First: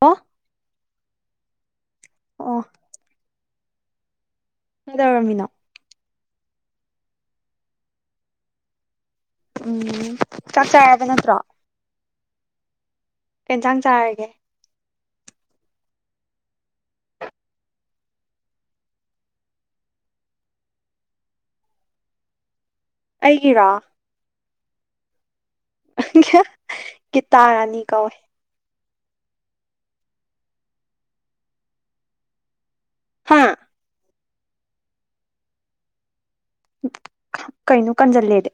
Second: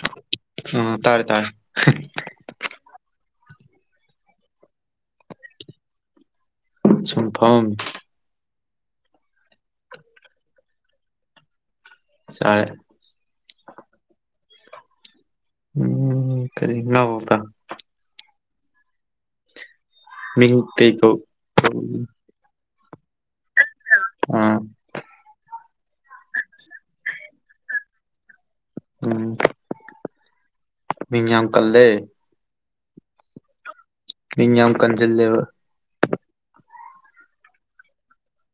ꯑꯣ ꯎꯝ ꯇꯥꯔꯦ ꯇꯥꯔꯦ꯫ ꯑꯣ ꯀꯩꯗꯧꯔꯝꯃꯤꯅꫭ ꯁꯨꯝ ꯐꯝꯃꯝꯃꯤ ꯎꯝ ꯆꯥꯛ ꯆꯥꯔꯕ ꯅꯠꯇ꯭ꯔꯣ ꯆꯥꯔꯦ ꯀꯩꯖꯥꯡ ꯆꯥꯔꯒꯦ ꯎꯝ ꯀꯔꯤ ꯉꯥ ꯀꫭꯛꯇꯥ ꯃꯤꯡ ꯀꯩꯀꯧ ꯑꯩꯒꯤꯔꫭ ꯑꯥ ꯒꯤꯇꯥꯔꯥꯅꯤ ꯀꯧꯋꯦ ꯎꯝ ꯃꯤꯡ ꯌꯥꯝ ꯀꯜꯂꯦ ꯍꯥꯥ ꯃꯤ ꯌꯥꯝ ꯀꯟꯖꯜꯂꯦꯕ ꯀꯩꯅꫭ ꯀꯟꯖꯜꯂꯦꯗꯤ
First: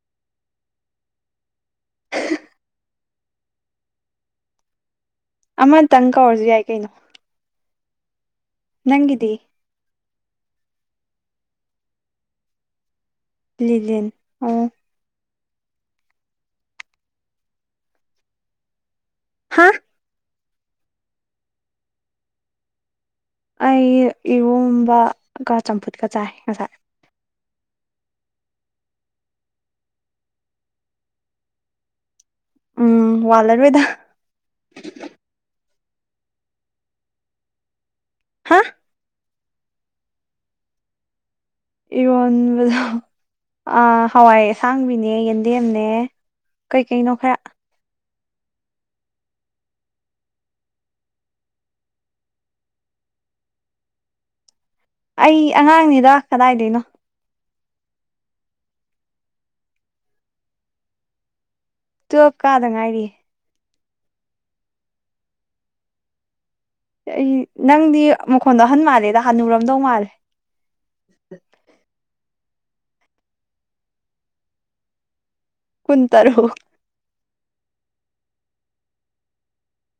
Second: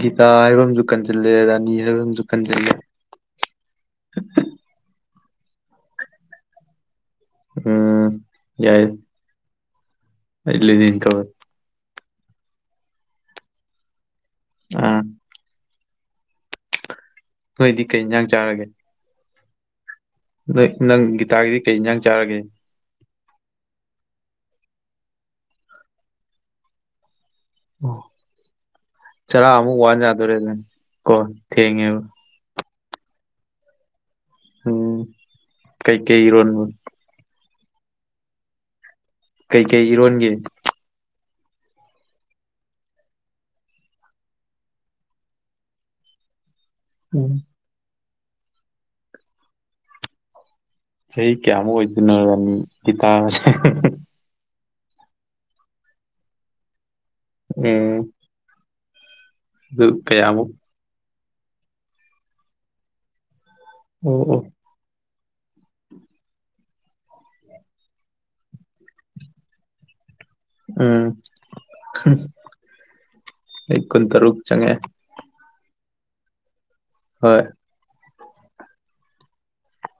ꯒꯤꯇꯥ ꯍꯥꯏꯕ ꯑꯃꯁꯨ ꯀꯟꯖꯜꯂꯦ ꯔꯥꯅꯤ ꯍꯥꯏꯕ ꯑꯃꯁꯨ ꯀꯟꯖꯜꯂꯦ ꯑꯃꯇꯪ ꯀꯧꯔꯁꯨ ꯌꯥꯏ ꯀꯩꯅꯣ ꯎꯝ ꯌꯥꯏ ꯅꯪꯒꯤꯗꯤ ꯑꯩ ꯂꯤꯅꯤꯟ ꯀꯧꯋꯦ ꯂꯤꯂꯤꯟ ꯑꫭ ꯑꯥ ꯅꯣꯏꯗꯤ ꯀꯩ ꯌꯦꯟꯁꯥꯡ ꯆꯥꯔꯒꯦ ꯍꯥ ꯅꯣꯏ ꯅꯪ ꯒꯤꯇꯥꯒꯤꯗꯤ ꯀꯩ ꯏꯟꯖꯥꯡ ꯆꯥꯔꯒꯦ ꯑꯩ ꯏꯔꯣꯝꯕꯒ ꯆꯝꯐꯨꯠꯀ ꯆꯥꯏ ꯉꯁꯥꯏ ꯑꯣ ꯆꯔꯥ ꯑꯃꯨꯛ ꯋꯥꯟ ꯌꯥꯗꯣꯔꯦꯅꯦ ꯀꯣ ꯊꯦꯡꯉꯦꯕ ꯎꯝ ꯋꯥꯜꯂꯔꯣꯏꯗ ꯎꯝ ꯀꯩ ꯀꯩ ꯏꯔꫭꯟꯕ ꯍꯥ ꯀꯩꯀꯩ ꯏꯔꯣꯟꯒꯦ ꯏꯔꯣꯟꯕꯗꯣ ꯑ ꯍꯋꯥꯏ ꯑꯁꯥꯡꯕꯤꯅꯦ ꯌꯦꯟꯗꯦꯝꯅꯦ ꯀꯩꯀꯩꯅꯣ ꯎꯝ ꯈꯔ ꯆꯍꯤ ꯀꯌꯥꯃꯨꯛ ꯑꯣꯏꯗꯣꯏꯅꯣ ꯔꯅꯤ ꯒꯤꯇꯥꯁꯦ ꯑꯩ ꯑꯉꯥꯡꯅꯤꯗ ꯀꯗꯥꯏꯗꯩꯅꯣ ꯎꯝ ꯑꯗꯨ ꯀꯌꯥꯃꯨꯛ ꯇꯨꯞ ꯀꯥꯗ ꯉꯥꯏꯔꯤ ꯎꯝ ꯎꯝ ꯑꯩ ꯅꯪꯗꯤ ꯃꯈꯣꯟꯗꯣ ꯑꯍꯟ ꯃꯥꯜꯂꯦꯗ ꯍꯅꯨꯔꯝꯗꯧ ꯃꯥꯜꯂꯦ ꯎꯝ ꯑꯩ ꯀꯨꯟ ꯇꯔꯨꯛ ꯆꯪꯉꯛꯑꯦ ꯀꯨꯟ ꯇꯔꯨꯛ ꯍꯣꯏ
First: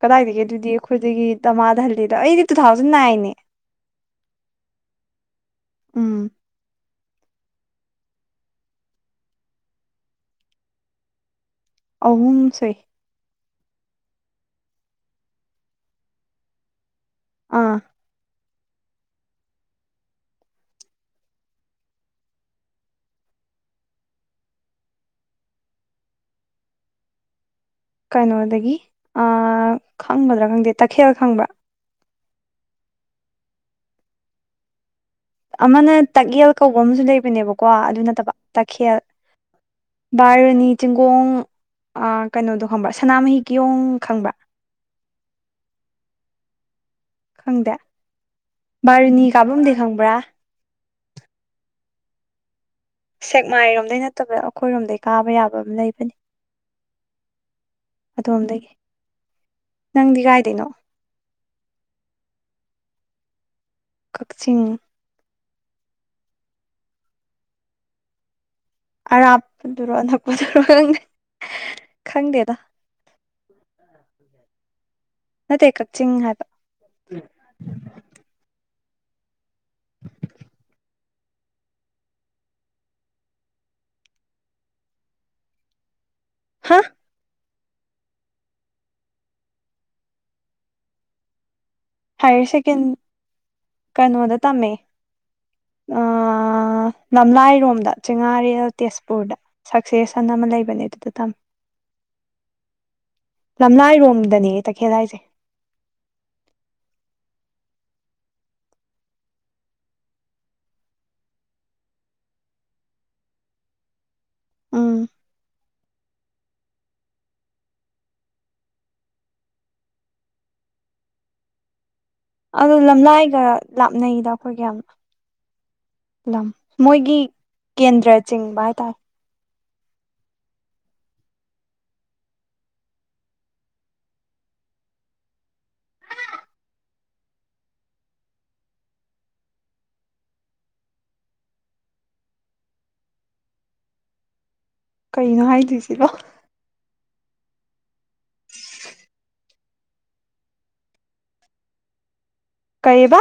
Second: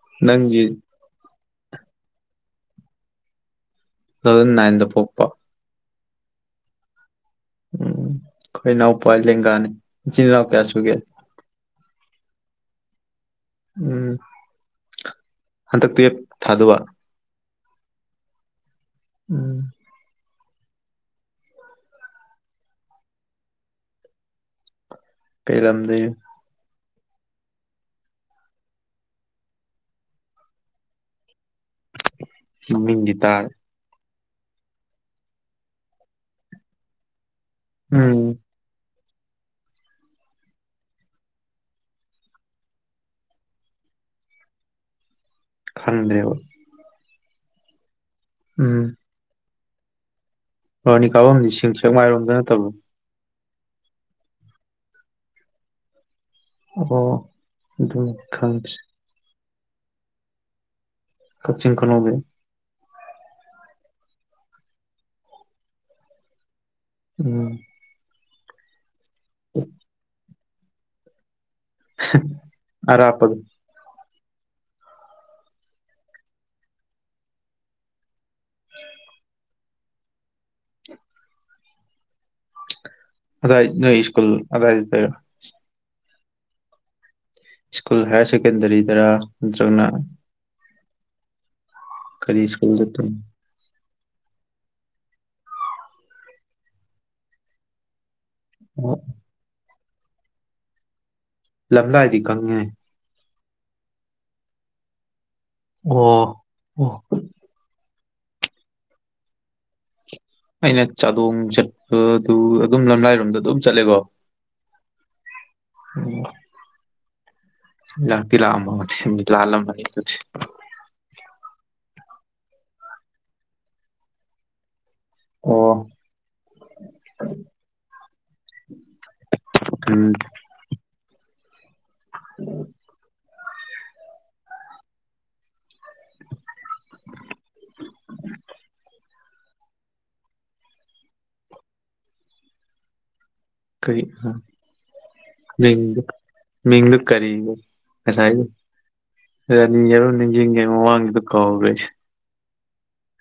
ꯀꯗꯥꯏꯗꯒꯤ ꯅꯪꯒꯤ ꯑꯗꯨꯗꯤ ꯇꯨ ꯑꯩꯈꯣꯏꯗꯒꯤ ꯗꯝꯃꯥꯗ ꯍꯜꯂꯤꯗꯣ ꯑꯩꯗꯤ ꯇꯨ ꯊꯥꯎꯖꯟ ꯅꯥꯏꯟꯅꯦ ꯇꯨꯊꯥꯎꯖꯟ ꯅꯥꯏꯟꯗ ꯄꫭꯛꯄ ꯎꯝ ꯎꯝ ꯑꯩꯈꯣꯏ ꯏꯅꯥꯎꯄ ꯂꯦꯡꯒꯥꯅꯤ ꯏꯆꯤꯟꯜ ꯏꯅꯥꯎ ꯀꯌꯥ ꯁꯨꯒꯦ ꯑꯍꯨꯝ ꯁꯨꯏ ꯎꯝ ꯍꯟꯗꯛ ꯇꯨꯋꯦꯞ ꯊꯥꯗꯣꯕ ꯑꯥ ꯎꯝ ꯀꯩ ꯂꯝꯗꯩ ꯀꯩꯅꯣꯗꯒꯤ ꯑꯥ ꯈꯪꯒꯗ꯭ꯔꯥ ꯈꯪꯗꯦ ꯇꯥꯈꯦꯜ ꯈꯪꯕ꯭ꯔꯥ ꯃꯃꯤꯡꯗꯤ ꯇꯥꯔꯦ ꯑꯃꯅ ꯇꯛꯌꯦꯜ ꯀꯧꯕ ꯑꯃꯁꯨ ꯂꯩꯕꯅꯦꯕꯀꯣ ꯑꯗꯨ ꯎꯝ ꯅꯠꯇꯕ ꯇꯛꯈꯦꯜ ꯕꯥꯔꯨꯅꯤ ꯆꯤꯡꯒꯣꯡ ꯑꯥ ꯀꯩꯅꯣꯗꯣ ꯈꯪꯕ꯭ꯔꯥ ꯁꯅꯥꯃꯍꯤ ꯀꯤꯌꯣꯡ ꯈꯪꯕ꯭ꯔꯥ ꯈꯪꯗ꯭ꯔꯦꯕ ꯈꯪꯗꯦ ꯎꯝ ꯕꯥꯔꯨꯅꯤ ꯀꯥꯚꯝꯗꯤ ꯈꯪꯕ꯭ꯔꯥ ꯕꯔꯨꯅꯤ ꯀꯥꯚꯝꯗꯤ ꯁꯤꯡ ꯁꯦꯛꯃꯥꯏꯔꯣꯝꯗ ꯅꯠꯇꯕꯣ ꯁꯦꯛꯃꯥꯏꯔꯣꯝꯗꯩ ꯅꯠꯇꯕꯗ ꯑꯩꯈꯣꯏꯔꯣꯝꯗꯩ ꯀꯥꯕ ꯌꯥꯕ ꯑꯃ ꯂꯩꯕꯅꯤ ꯑꯣ ꯑꯗꯨ ꯑꯗꯣꯝꯗꯒꯤ ꯈꯪꯗ꯭ꯔꯦ ꯅꯪꯗꯤ ꯀꯥꯏꯗꯩꯅꯣ ꯀꯛꯆꯤꯡ ꯈꯨꯅꯧꯗꯩ ꯀꯛꯆꯤꯡ ꯎꯝ ꯑꯔꯥꯞꯄꯗꯨꯔꯣ ꯑꯅꯛꯄꯗꯨꯔꯣ ꯈꯪꯗꯦꯗ ꯑꯔꯥꯞꯄꯗꯨ ꯅꯠꯇꯦ ꯀꯛꯆꯤꯡ ꯍꯥꯏꯕ [inaudible] ꯑꯗꯥꯏ ꯅꯣꯏ ꯏꯁꯀꯨꯜ ꯑꯗꯥꯏꯗꯨꯗꯩꯔꯣ ꯍꯥ ꯁ꯭ꯀꯨꯜ ꯍꯥꯏꯌꯔ ꯁꯦꯀꯦꯟꯗꯔꯤꯗꯔ ꯅꯠꯇ꯭ꯔꯒꯅ ꯀꯔꯤ ꯍꯥꯌꯔ ꯁ꯭ꯀꯨꯜ ꯁꯦꯀꯦꯟ ꯆꯠꯇꯣꯏꯅꯣ ꯀꯩꯅꯣꯗ ꯇꯝꯃꯦ ꯑꯥ ꯂꯝꯂꯥꯏꯔꯣꯝꯗ ꯆꯤꯉꯥꯔꯦꯜ ꯑꯣ ꯇꯦꯖꯄꯨꯔꯗ ꯁꯛꯁꯦꯁꯟ ꯑꯃ ꯂꯩꯕꯅꯦ ꯑꯗꯨꯗ ꯇꯝ ꯂꯝꯂꯥꯏꯗꯤ ꯈꯪꯉꯦ ꯂꯝꯂꯥꯏꯔꯣꯝꯗꯅꯦ ꯇꯈꯦꯜ ꯍꯥꯏꯁꯦ ꯑꯣ ꯑꯣ ꯑꯩꯅ ꯆꯥꯗꯣꯡ ꯆꯠꯄꯗꯨ ꯑꯗꯨꯝ ꯂꯝꯂꯥꯏꯔꯣꯝꯗ ꯑꯗꯨꯝ ꯆꯠꯂꯦꯀꯣ ꯎꯝ ꯎꯝ ꯂꯥꯛꯇꯤ ꯂꯥꯛ ꯑꯝꯅꯤ ꯂꯥꯜꯂꯝꯅꯤ [unintelligible] ꯑꯗꯨ ꯂꯝꯂꯥꯏꯒ ꯂꯥꯞꯅꯩꯗ ꯑꯩꯈꯣꯏꯒ ꯌꯥꯝꯅ ꯑꯣ ꯂꯝ ꯃꯣꯏꯒꯤ ꯀꯦꯟꯗ꯭ꯔ ꯆꯤꯡꯕ ꯍꯥꯏ ꯇꯥꯔꯦ ꯎꯝ [unintelligible] [unintelligible] ꯀꯔꯤ ꯃꯤ ꯀꯩꯅꯣ ꯃꯤꯡꯗꯨ ꯍꯥꯏꯗꯣꯏꯁꯤꯕꯣ ꯃꯤꯡꯗꯨ ꯀꯔꯤꯕ ꯉꯁꯥꯏ ꯔꯥꯅꯤ ꯍꯥꯏꯕ ꯅꯤꯡꯁꯤꯡꯏ ꯉꯩ ꯃꯃꯥꯡꯒꯤꯗꯨ ꯀꯥꯎꯒ꯭ꯔꯦ ꯑꯩꯁꯦ ꯀꯩꯕ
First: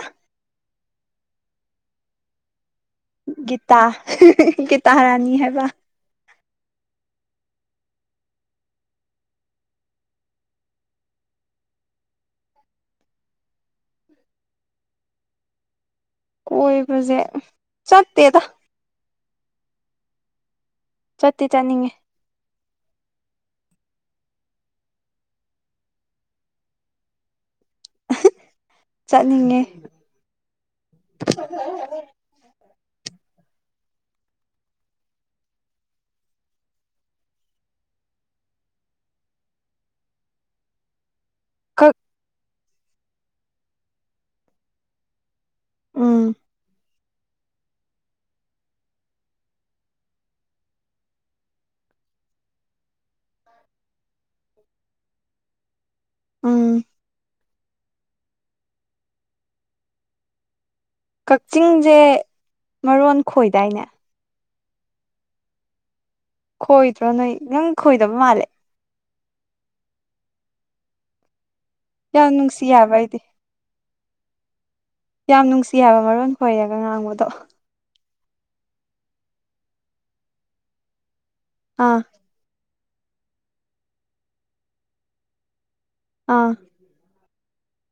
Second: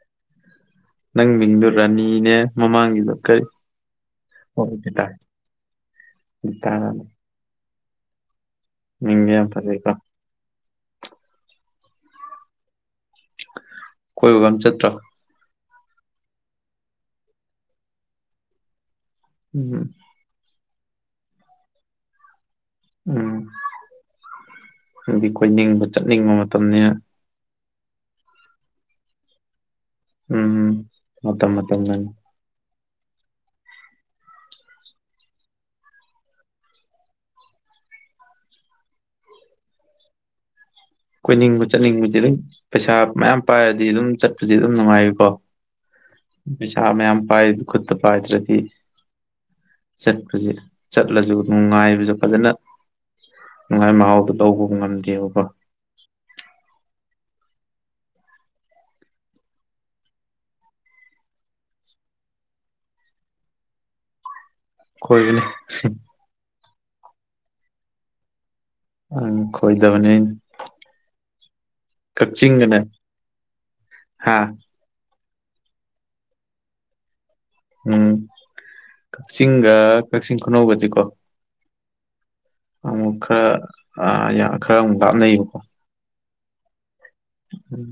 ꯅꯪ ꯃꯤꯡꯗꯣ ꯔꯥꯅꯤꯅꯦ ꯃꯃꯥꯡꯒꯤꯗꯣ ꯀꯔꯤ ꯒꯤꯇꯥ ꯒꯤꯇꯥꯔꯥꯅꯤ ꯍꯥꯏꯕ ꯒꯤꯇꯔꯥꯅꯤ ꯃꯤꯡꯗꯣ ꯌꯥꯝ ꯐꯖꯩꯀꯣ ꯀꯣꯏꯕꯒ ꯑꯃ ꯆꯠꯇ꯭ꯔꯣ ꯀꯣꯏꯕꯁꯦ ꯆꯠꯇꯦꯗ ꯎꯝ ꯆꯠꯇꯤ ꯆꯥꯠꯅꯤꯡꯉꯦ ꯎꯝ ꯅꯣꯏꯗꯤ ꯀꯣꯏꯅꯤꯡꯕ ꯆꯠꯅꯤꯡꯕ ꯃꯇꯝꯅꯤꯅ ꯆꯠꯅꯤꯡꯉꯦ ꯎꯝ ꯃꯥꯇꯝ ꯃꯥꯇꯝ ꯅꯅꯤ ꯀꯣꯏꯅꯤꯡꯕ ꯈ ꯆꯠꯅꯤꯡꯕꯁꯦ ꯑꯗꯨꯝ ꯄꯩꯁꯥ ꯃꯌꯥꯝ ꯄꯥꯏꯔꯗꯤ ꯑꯗꯨꯝ ꯆꯠꯄꯁꯦ ꯑꯗꯨꯝ ꯅꯨꯡꯉꯥꯏꯕꯀꯣ ꯎꯝ ꯄꯩꯁꯥ ꯃꯥꯌꯥꯝ ꯄꯥꯏ ꯈꯨꯠꯇ ꯄꯥꯏꯗꯔ꯭ꯗꯤ ꯆꯠꯄꯁꯦ ꯆꯠꯂꯁꯨ ꯅꯨꯡꯉꯥꯏꯕꯁꯨ ꯐꯖꯅ ꯅꯨꯡꯉꯥꯏ ꯃꯍꯥꯎꯗꯨ ꯂꯧꯕ ꯉꯝꯗꯦꯕꯀꯣ ꯎꯝ ꯀꯛꯆꯤꯡꯁꯦ ꯃꯔꯣꯟ ꯈꯣꯏꯗꯥꯏꯅꯦ ꯀꯣꯏꯕꯅꯤ ꯈꯣꯏꯗ꯭ꯔꯣ ꯅꯣꯏ ꯅꯪ ꯈꯣꯏꯗꯕ ꯃꯥꯜꯂꯦ ꯑꯪ ꯈꯣꯏꯗꯕꯅꯦ ꯌꯥꯝ ꯅꯨꯡꯁꯤ ꯀꯛꯆꯤꯡꯒꯅꯦ ꯍꯥꯏꯕ ꯑꯩꯗꯤ ꯍꯥꯥ ꯌꯥꯝ ꯅꯨꯡꯁꯤ ꯍꯥꯏꯕ ꯃꯔꯣꯟ ꯈꯣꯏꯔꯒ ꯉꯥꯡꯕꯗꯣ ꯎꯝ ꯀꯛꯆꯤꯡꯒ ꯀꯛꯆꯤꯡ ꯈꯨꯅꯧꯒꯁꯤꯀꯣ ꯑꯥ ꯑꯃꯨꯛ ꯈꯔꯥ ꯑꯥ ꯈꯔꯥ ꯑꯃꯨꯛ ꯂꯥꯞꯅꯩꯌꯦꯕꯀꯣ ꯑꯥ ꯎꯝ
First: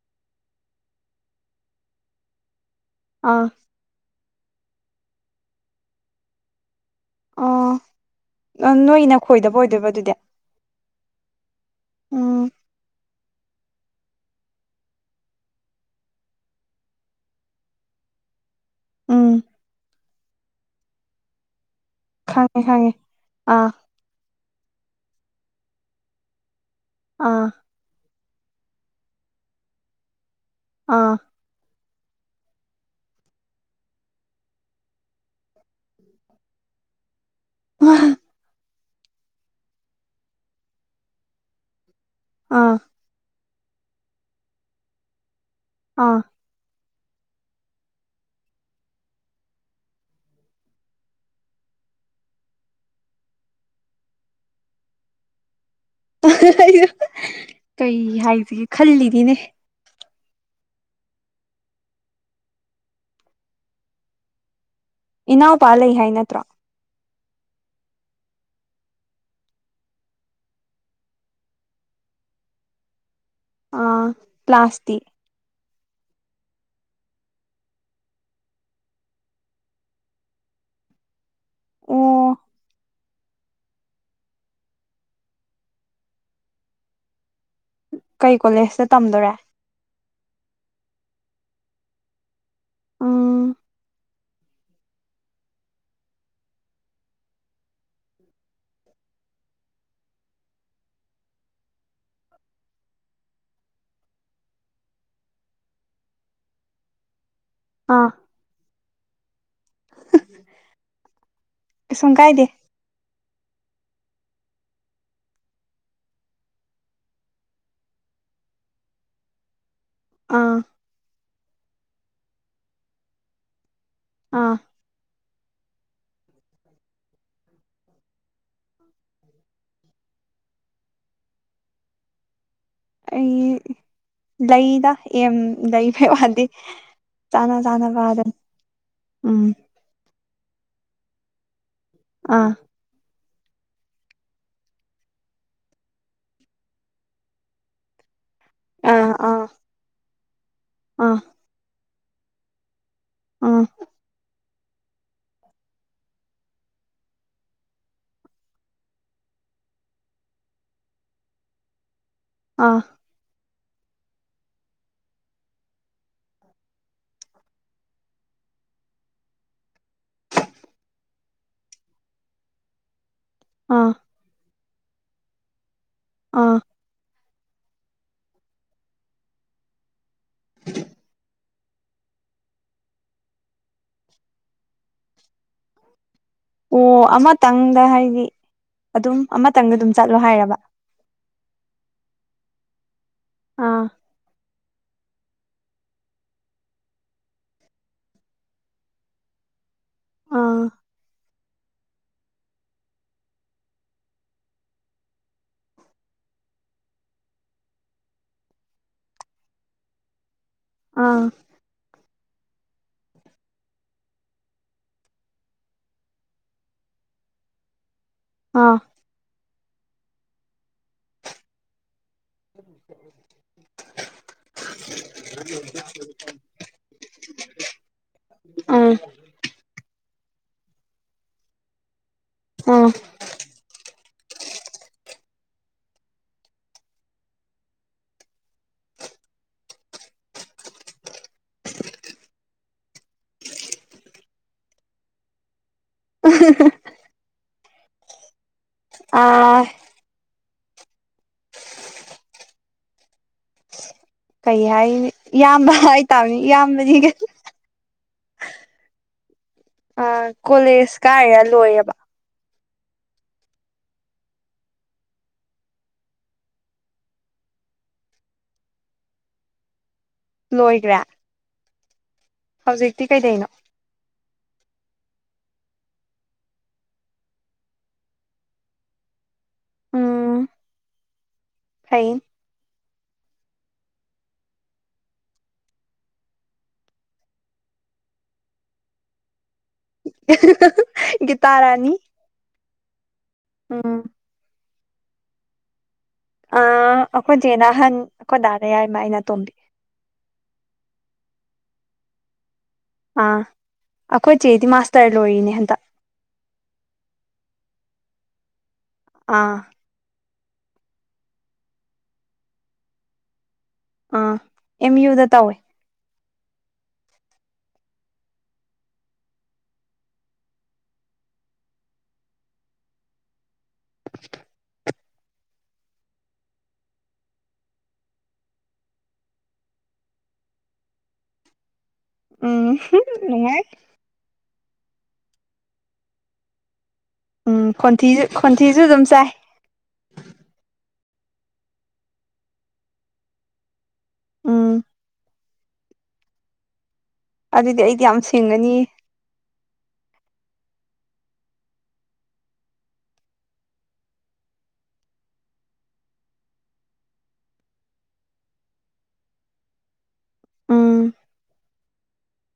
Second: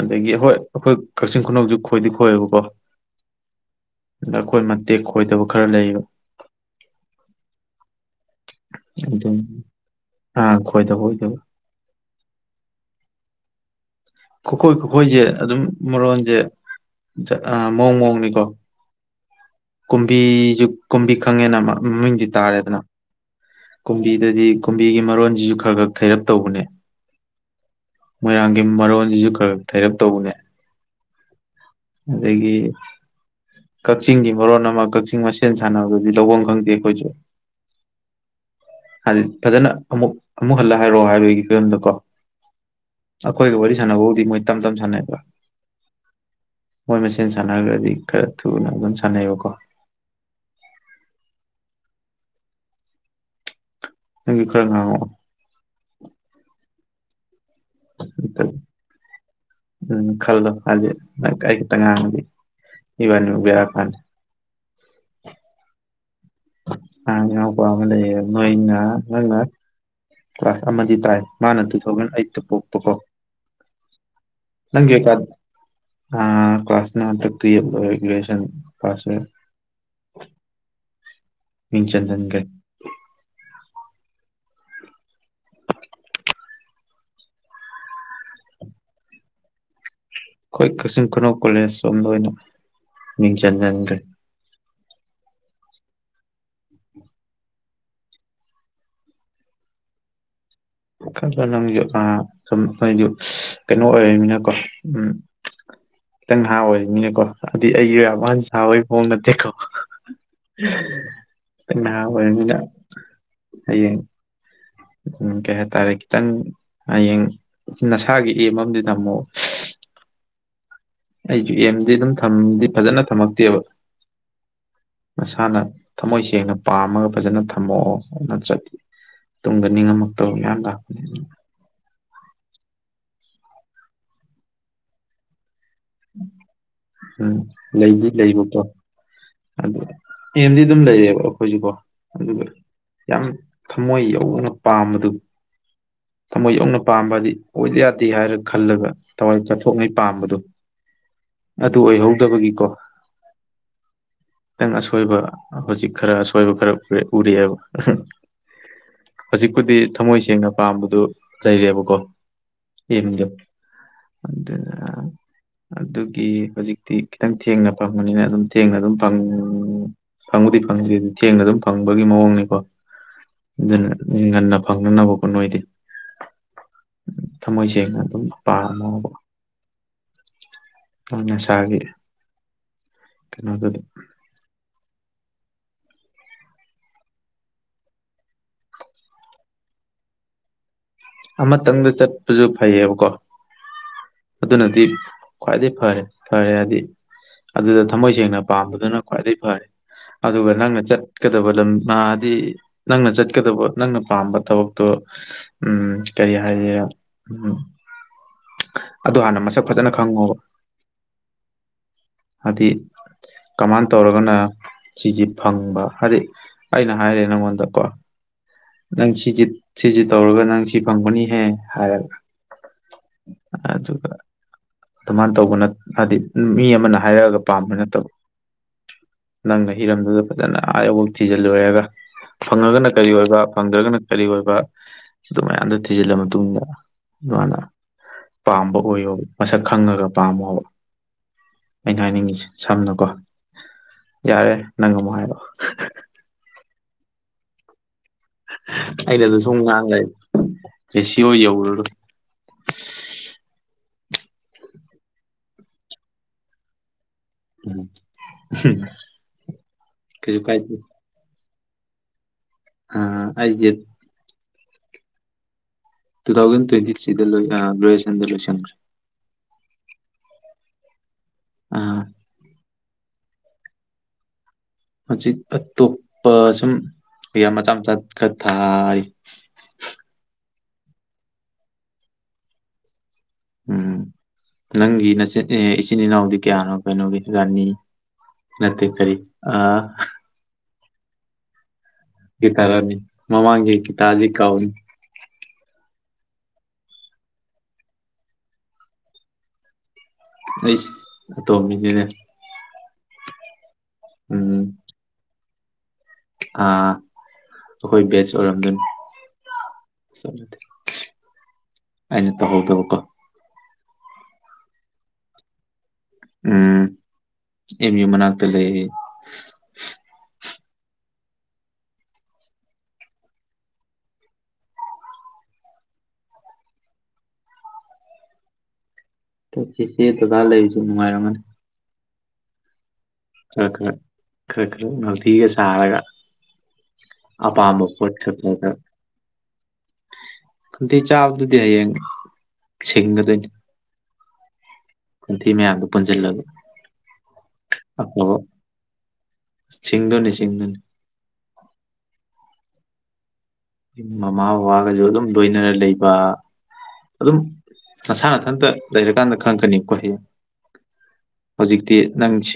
ꯑꯗꯒꯤ ꯍꯣꯏ ꯑꯩꯈꯣꯏ ꯀꯛꯆꯤꯡ ꯈꯨꯅꯧꯁꯨ ꯈꯣꯏꯗꯤ ꯈꯣꯏꯑꯦꯕꯀꯣ ꯑꯥ ꯑꯗ ꯑꯩꯈꯣꯏ ꯃꯇꯦꯛ ꯈꯣꯏꯗꯕ ꯈꯔ ꯂꯩꯌꯦꯕ ꯑꯣ ꯅꯣꯏꯅ ꯑꯗꯨꯝ ꯈꯣꯏꯗꯕ ꯑꯣꯏꯗꯣꯏꯕ ꯑꯗꯨꯗꯤ ꯑꯥ ꯈꯣꯏꯗꯕ ꯑꯣꯏꯗꯣꯏꯕ ꯎꯝ ꯈꯨꯀꯣꯏ ꯈꯨꯀꯣꯏꯁꯦ ꯑꯗꯨꯝ ꯃꯔꯣꯟꯁꯦ ꯖ ꯑꯥ ꯃꯑꯣꯡ ꯃꯑꯣꯡꯅꯤꯀꯣ ꯎꯝ ꯀꯨꯝꯕꯤꯁꯨ ꯀꯨꯝꯕꯤ ꯈꯪꯉꯦꯅ ꯃꯃꯤꯡꯗꯤ ꯈꯪꯉꯦ ꯇꯥꯔꯦꯗꯅ ꯈꯪꯉꯦ ꯑꯥ ꯀꯨꯝꯕꯤꯗꯗꯤ ꯀꯨꯝꯕꯤꯒꯤ ꯃꯔꯣꯟꯁꯤꯁꯨ ꯈꯔ ꯈꯔ ꯊꯩꯔꯞ ꯇꯧꯕꯅꯦ ꯑꯥ ꯃꯣꯏꯔꯥꯡꯒꯤ ꯃꯔꯣꯟꯁꯤꯁꯨ ꯈꯔ ꯊꯩꯔꯞ ꯇꯧꯕꯅꯦ ꯑꯥ ꯑꯗꯒꯤ ꯀꯛꯆꯤꯡꯒꯤ ꯃꯔꯣꯟ ꯑꯃ ꯀꯛꯆꯤꯡ ꯃꯁꯦꯟ ꯁꯥꯟꯅꯕꯗꯗꯤ ꯂꯧꯕꯝ ꯈꯪꯗꯦ ꯑꯩꯈꯣꯏꯁꯨ ꯋꯥ [unintelligible] ꯍꯥꯏꯗꯤ ꯐꯖꯅ ꯑꯃꯨꯛ ꯑꯃꯨꯛ ꯍꯜꯂ ꯍꯥꯏꯔꯛꯑꯣ ꯍꯥꯏꯕꯒꯤ ꯐꯤꯕꯝꯗ ꯀꯣ ꯑꯥ ꯑꯩꯈꯣꯏꯒ ꯋꯥꯔꯤ ꯁꯥꯟꯅꯕꯕꯨꯗꯤ ꯃꯣꯏ ꯇꯝ ꯇꯝ ꯁꯥꯟꯅꯩꯕꯥ ꯑꯥ ꯑꯈꯣꯏ ꯃꯁꯦꯟ ꯁꯥꯟꯅꯔꯒꯗꯤ ꯈꯔ ꯊꯨꯅ ꯑꯗꯨꯝ ꯁꯥꯟꯅꯩꯌꯦꯕꯀꯣ [unintelligible] ꯑꯩꯁꯨ ꯀꯩ ꯑꯝꯇ ꯍꯥꯏꯁꯤꯒꯦ ꯈꯜꯂꯤꯅꯤꯅꯦ ꯎꯝ ꯈꯜꯂꯣ ꯍꯥꯏꯗꯤ ꯑꯩ ꯈꯤꯇꯪ ꯉꯥꯡꯕꯗꯤ ꯏꯕꯥꯅꯤꯃꯛ ꯚꯦꯔꯥ ꯀꯥꯅꯤ ꯏꯅꯥꯎꯄꯥꯥ ꯂꯩꯩ ꯍꯥꯏ ꯅꯠꯇ꯭ꯔꯣ ꯑꯥ ꯏꯅꯥꯎꯄꯥ ꯑꯃ ꯂꯩꯌꯦ ꯅꯪꯅ ꯅꯪꯅ ꯀ꯭ꯂꯥꯁ ꯑꯃꯗꯤ ꯇꯥꯏ ꯃꯥꯅ ꯇꯨ ꯊꯥꯎꯖꯟ ꯑꯩꯠꯇ ꯄꯣꯛꯄꯀꯣ ꯑꯥ ꯅꯪ ꯗꯤ ꯀ꯭ꯂꯥꯁꯇꯤ ꯀ꯭ꯂꯥꯁ ꯅ ꯍꯟꯗꯛ ꯇꯦꯟ ꯂꯣꯏꯔꯦ ꯒ꯭ꯔꯦꯖꯨꯌꯦꯁꯟ ꯐꯔꯁꯇ ꯌꯤꯔ ꯃꯤꯡ ꯑꯣ ꯆꯟꯁꯟꯈ꯭ꯔꯦ ꯀꯩ ꯀꯣꯂꯦꯖꯇ ꯇꯝꯗꯣꯔꯦ ꯑꯩꯈꯣꯏ ꯀꯛꯆꯤꯡ ꯈꯨꯅꯧ ꯀꯣꯂꯦꯖ ꯁꯣꯝꯗ ꯑꯣꯏꯅ ꯃꯤꯡ ꯎꯝ ꯆꯟꯖꯟꯈ꯭ꯔꯦ ꯑ ꯍꯥꯏꯗꯤ ꯀꯩꯅꯣ ꯑꯣꯏꯔꯅꯤꯅꯀꯣ ꯎꯝ ꯈꯤꯇꯪ ꯅꯍꯥ ꯑꯣꯏꯔꯤꯅꯤꯅꯀꯣ ꯑꯗꯨꯗꯤ ꯑꯩꯒꯤ ꯑꯥ ꯌꯥꯝ ꯋꯥꯟ ꯁꯥꯕꯣꯏ ꯐꯣꯡ ꯅꯠꯇꯦꯀꯣ ꯈꯤꯇꯪ ꯅꯍꯥ ꯀꯩꯁꯨꯝ ꯀꯥꯏꯗꯦ ꯑꯣꯏꯔꯤꯅꯤꯅ ꯍꯌꯦꯡ ꯎꯝ ꯀꯩ ꯍꯥꯢ ꯇꯥꯔꯦ ꯈꯤꯇꯪ ꯍꯌꯦꯡ ꯅꯁꯥꯒꯤ ꯑꯦꯝ ꯑꯃꯗꯤ ꯊꯝꯃꯣ꯫ ꯑꯥ ꯑꯩꯖꯨ ꯑꯦꯝꯗꯤ ꯑꯗꯨꯝ ꯊꯝꯗꯤ ꯐꯖꯅ ꯊꯝꯃꯛꯇꯦꯕ ꯑꯥ꯫ ꯃꯁꯥꯅ ꯊꯝꯃꯣꯏ ꯁꯦꯡꯅ ꯄꯥꯝꯃꯒ ꯐꯖꯅ ꯊꯝꯃꯛꯑꯣ ꯅꯠꯇ꯭ꯔꯗꯤ ꯇꯨꯡꯗ ꯅꯤꯡꯉꯝꯃꯛꯇꯕ ꯃꯌꯥꯝ ꯂꯥꯛ ꯑꯩ ꯂꯩꯗ ꯑꯦꯝ ꯂꯩ ꯍꯥꯏꯗꯤ ꯎꯝ ꯆꯥꯟꯅ ꯂꯩꯗꯤ ꯆꯥꯅꯕꯗꯨꯅꯤ ꯂꯩꯕꯀꯣ ꯎꯝ ꯑꯗꯨ ꯑꯦꯝꯗꯤ ꯑꯗꯨꯝ ꯂꯩꯔꯑꯦꯕ ꯑꯩꯈꯣꯏꯖꯨꯀꯣ ꯑꯗꯨꯒ ꯑꯥ ꯌꯥꯝ ꯊꯃꯣꯏ ꯌꯧꯅ ꯄꯥꯝꯕꯗꯨ꯫ ꯊꯃꯣꯏ ꯌꯧꯅ ꯄꯥꯝꯕꯗꯤ ꯑꯣꯏꯗ ꯌꯥꯗꯦ ꯍꯥꯏꯔ ꯈꯜꯂꯒ ꯑꯥ ꯊꯋꯥꯏ ꯑꯥ ꯆꯠꯊꯣꯛꯉꯩ ꯄꯥꯝꯕꯗꯨ꯫ ꯑꯥ꯫ ꯑꯗꯨ ꯑꯣꯏꯍꯧꯗꯕꯒꯤꯀꯣ꯫ ꯑ꯫ ꯈꯤꯇꯪ ꯑꯁꯣꯏꯕ ꯍꯧꯖꯤꯛ ꯈꯔ ꯑꯁꯣꯏꯕ ꯈꯔ ꯎꯔꯛꯑꯦꯕ ꯍꯧꯖꯤꯛꯄꯨꯗꯤ ꯊꯝꯃꯣꯏ ꯁꯦꯡꯅ ꯄꯥꯝꯕꯗꯨ ꯂꯩꯔꯦꯕꯀꯣ꯫ ꯑꯥ꯫ ꯑꯦꯝꯗꯨ ꯑꯗꯨꯅ ꯑꯗꯨꯒꯤ ꯍꯧꯖꯤꯛꯇꯤ ꯈꯤꯇꯪ ꯊꯦꯡꯅ ꯐꯪꯕꯅꯤꯅ ꯑꯗꯨꯝ ꯊꯦꯡꯅ ꯑꯗꯨꯝ ꯐꯪ ꯐꯪꯕꯨꯗꯤ ꯐꯪꯅꯤꯗꯨ ꯊꯦꯡꯅ ꯑꯗꯨꯝ ꯐꯪꯕꯒꯤ ꯃꯑꯣꯡꯅꯤꯀꯣ꯫ ꯑꯗꯨꯅ ꯑꯥ ꯅꯣꯏ ꯉꯟꯅ ꯐꯪꯅꯅꯕꯀꯣ ꯅꯣꯏꯗꯤ꯫ ꯑꯥ꯫ ꯊꯝꯃꯣꯏ ꯁꯦꯡꯅ ꯑꯗꯨꯝ ꯄꯥꯝꯃꯣꯕ꯫ ꯅꯁꯥꯒꯤ ꯀꯩꯅꯣꯗꯨꯗꯤ꯫ ꯑꯣ ꯑꯃꯇꯪꯗ ꯍꯥꯏꯗꯤ ꯑꯗꯨꯝ ꯑꯃꯇꯪꯗ ꯑꯗꯨꯝ ꯆꯠꯂꯣ ꯍꯥꯏꯔꯕ꯫ ꯑꯃꯇꯪꯗ ꯆꯠꯄꯖꯨ ꯐꯩꯌꯦꯕꯀꯣ ꯑꯥ ꯑꯗꯨꯅꯗꯤ꯫ ꯈ꯭ꯋꯥꯏꯗꯩ ꯐꯔꯦ ꯐꯔꯦ ꯍꯥꯏꯗꯤ ꯑꯗꯨꯗ ꯊꯃꯣꯏ ꯁꯦꯡꯅ ꯄꯥꯝꯕꯗꯨꯅ ꯈ꯭ꯋꯥꯏꯗꯩ ꯐꯔꯦ꯫ ꯑꯗꯨꯒ ꯑꯥ ꯅꯪꯅ ꯆꯠꯀꯗꯕ ꯂꯝ ꯃꯥꯗꯤ ꯅꯪꯅ ꯆꯠꯀꯗꯕ ꯅꯪꯅ ꯄꯥꯝꯕ ꯊꯕꯛꯇꯣ ꯎꯝ ꯀꯔꯤ ꯍꯥꯏꯒꯦꯔ ꯎꯝ꯫ ꯑꯗꯣ ꯍꯥꯟꯅ ꯃꯁꯛ ꯐꯖꯅ ꯈꯪꯉꯣ ꯑꯥ꯫ ꯍꯥꯗꯤ ꯀꯃꯥꯟ ꯇꯧꯔꯒꯅ ꯁꯤꯖꯤ ꯐꯪꯕ ꯍꯥꯏꯗꯤ ꯑꯩꯅ ꯍꯥꯏꯔꯦ ꯅꯪꯉꯣꯟꯗ ꯀꯣ ꯑꯥ꯫ ꯅꯪ ꯁꯤ ꯖꯤ ꯁꯤꯖꯤ ꯇꯧꯔꯒ ꯅꯪ ꯁꯤ ꯐꯪꯒꯅꯤꯍꯦ ꯍꯥꯏꯔ [inaudible] ꯑꯗꯨꯒ ꯑꯗꯨꯃꯥꯟ ꯇꯧꯕꯅ ꯅꯠ ꯍꯥꯏꯗꯤ ꯃꯤ ꯑꯃꯅ ꯍꯥꯏꯔꯛꯑꯒ ꯄꯥꯝꯕ ꯅꯠꯇꯕ꯫ ꯑꯥ꯫ ꯅꯪꯅ ꯍꯤꯔꯝꯗꯨꯗ ꯐꯖꯅ ꯑꯥ ꯌꯧꯕꯧ ꯊꯤꯖꯜꯂꯨꯔꯦꯒ ꯐꯪꯉꯒꯅ ꯎꯝ ꯀꯔꯤ ꯑꯣꯏꯕ ꯐꯪꯗ꯭ꯔꯒꯅ ꯀꯔꯤ ꯑꯣꯏꯕ ꯑꯗꯨ ꯃꯌꯥꯝꯗꯣ ꯊꯤꯖꯤꯜꯂ ꯃꯇꯨꯡꯗ [unintelligible] ꯄꯥꯝꯕ ꯑꯣꯏꯌꯣꯕ ꯃꯁꯛ ꯈꯪꯉꯒ ꯄꯥꯝꯃꯣꯕ꯫ ꯑꯩꯅ ꯍꯥꯏꯅꯤꯡꯉꯤꯁꯦ ꯁꯝꯅꯀꯣ ꯌꯥꯔꯦ ꯅꯪ ꯑꯃꯨꯛ ꯍꯥꯏꯔꯛꯑꯣ꯫ [unintelligible] ꯑꯩꯅꯗ ꯁꯨꯝ ꯑꯥ ꯉꯥꯡ ꯂꯩ ꯔꯦꯁꯤꯌꯣ ꯌꯧꯔꯔꯣꯏ꯫ ꯀꯩ ꯍꯥꯏꯅꯤ ꯏꯌꯥꯝꯕ ꯍꯥꯏꯇꯥꯕꯅꯤ ꯏꯌꯥꯝꯕ [unintelligible] [unintelligible] ꯑ ꯀꯩꯁꯨ ꯀꯥꯏꯗꯦ ꯀꯣꯂꯦꯖ ꯀꯥꯏꯔꯤꯔꯥ ꯂꯣꯏꯔꯕꯣ? ꯍꯥ ꯑꯩꯒꯤ ꯇꯨ ꯊꯥꯎꯖꯟ ꯇꫭꯏꯇꯤꯊ꯭ꯔꯤꯗ ꯂꫭꯏ ꯑ ꯒ꯭ꯔꯦꯖ꯭ꯋꯦꯁꯟꯗ ꯂꯣꯏꯁꯟꯈ꯭ꯔꯦ ꯂꯣꯏꯒ꯭ꯔꯦ ꯑꯥ ꯍꯧꯖꯤꯛꯇꯤ ꯀꯩꯗꯩꯅꯣ ꯍꯨꯖꯤꯛ ꯑꯇꯣꯞꯄ ꯁꯨꯝ ꯑꯦꯌꯥꯝ ꯃꯆꯥ ꯃꯆꯥ ꯈꯔ ꯊꯥꯔꯤ ꯎꯝ ꯐꯩ ꯎꯝ ꯅꯪꯒꯤ ꯅꯆꯦꯠ ꯑꯦ ꯇꯏꯆꯤꯟ ꯏꯅꯥꯎꯗꯤ ꯀꯌꯥꯅꯣ ꯀꯩꯅꯣꯒꯤ ꯔꯥꯅꯤ ꯅꯠꯇꯦ ꯀꯔꯤ ꯑꯥ ꯒꯤꯇꯥꯔꯥꯅꯤ ꯒꯤꯇꯥꯔꯥꯅꯤ ꯃꯃꯥꯡꯒꯤ ꯎꯝ ꯒꯤꯇꯥꯗꯤ ꯀꯥꯎꯅꯤ ꯑ ꯑꯩꯈꯣꯏ ꯖꯦꯅ ꯑꯍꯟ ꯑꯩꯈꯣꯏ ꯗꯥꯗ ꯌꯥꯏꯃ ꯑꯩꯅ ꯑꯇꯣꯝꯕꯤ ꯑꯩꯁ ꯑꯇꯣꯝꯕꯤꯅꯤꯅꯦ ꯑꯥ ꯑꯩꯈꯣꯏ ꯆꯦꯗꯤ ꯃꯥꯁꯇꯔ ꯂꯣꯏꯔꯤꯅꯦ ꯍꯟꯗꯛ ꯑ ꯑꯈꯣꯏ ꯕꯦꯖ ꯑꯣꯏꯔꯝꯒꯅꯤ ꯑꯥ ꯑꯩꯅ ꯇꯧꯍꯧꯗꯕꯥꯀꯣ ꯑꯥ ꯑꯦꯝ ꯌꯨꯗ ꯇꯧꯋꯦ ꯎꯝ ꯑꯦꯝ ꯌꯨ ꯃꯅꯥꯛꯇ ꯂꯩ ꯑꯩ ꯆꯦꯆꯦ ꯗꯥꯗꯥ ꯂꯩꯕꯁꯨ ꯅꯨꯡꯉꯥꯏꯔꯝꯃꯅꯤ ꯎꯝ ꯅꯨꯡꯉꯥꯏ ꯈꯔ-ꯈꯔ ꯈꯔ-ꯈꯔ ꯅꯥꯎꯇꯤꯒ ꯁꯥꯔꯒ ꯎꯝ ꯑꯄꯥꯝꯕ ꯄꯣꯠ ꯈꯣꯟꯊꯤꯁꯨ ꯈꯣꯟꯊꯤꯁꯨ ꯑꯗꯨꯝ ꯆꯥꯏ [unintelligible] ꯈꯪꯇꯦ ꯆꯥꯕꯗꯨꯗꯤ ꯍꯌꯦꯡ ꯁꯤꯡꯒꯗꯣꯏꯅꯤ ꯎꯝ ꯅꯨꯡꯊꯤ ꯃꯌꯥꯝꯗꯣ ꯄꯨꯟꯁꯤꯜꯂꯒ ꯑꯗꯨꯗꯤ ꯑꯩꯗꯤ ꯌꯥꯝ ꯑꯐꯕ ꯁꯤꯡꯉꯅꯤ ꯁꯤꯡꯗꯣꯏꯅꯤ ꯁꯤꯡꯗꯣꯏꯅꯤ ꯃꯃꯥ ꯕꯕꯥꯒꯁꯨ ꯑꯗꯨꯝ ꯂꯣꯏꯅꯔ ꯂꯩꯕ ꯑꯗꯨꯝ ꯅꯁꯥ ꯅꯊꯟꯇ ꯂꯩꯔꯀꯥꯟꯗ ꯈꯪꯉꯛꯀꯅꯤꯀꯣ ꯍꯌꯦꯡ ꯎꯝ ꯍꯧꯖꯤꯛꯇꯤ ꯅꯪ ꯁꯤ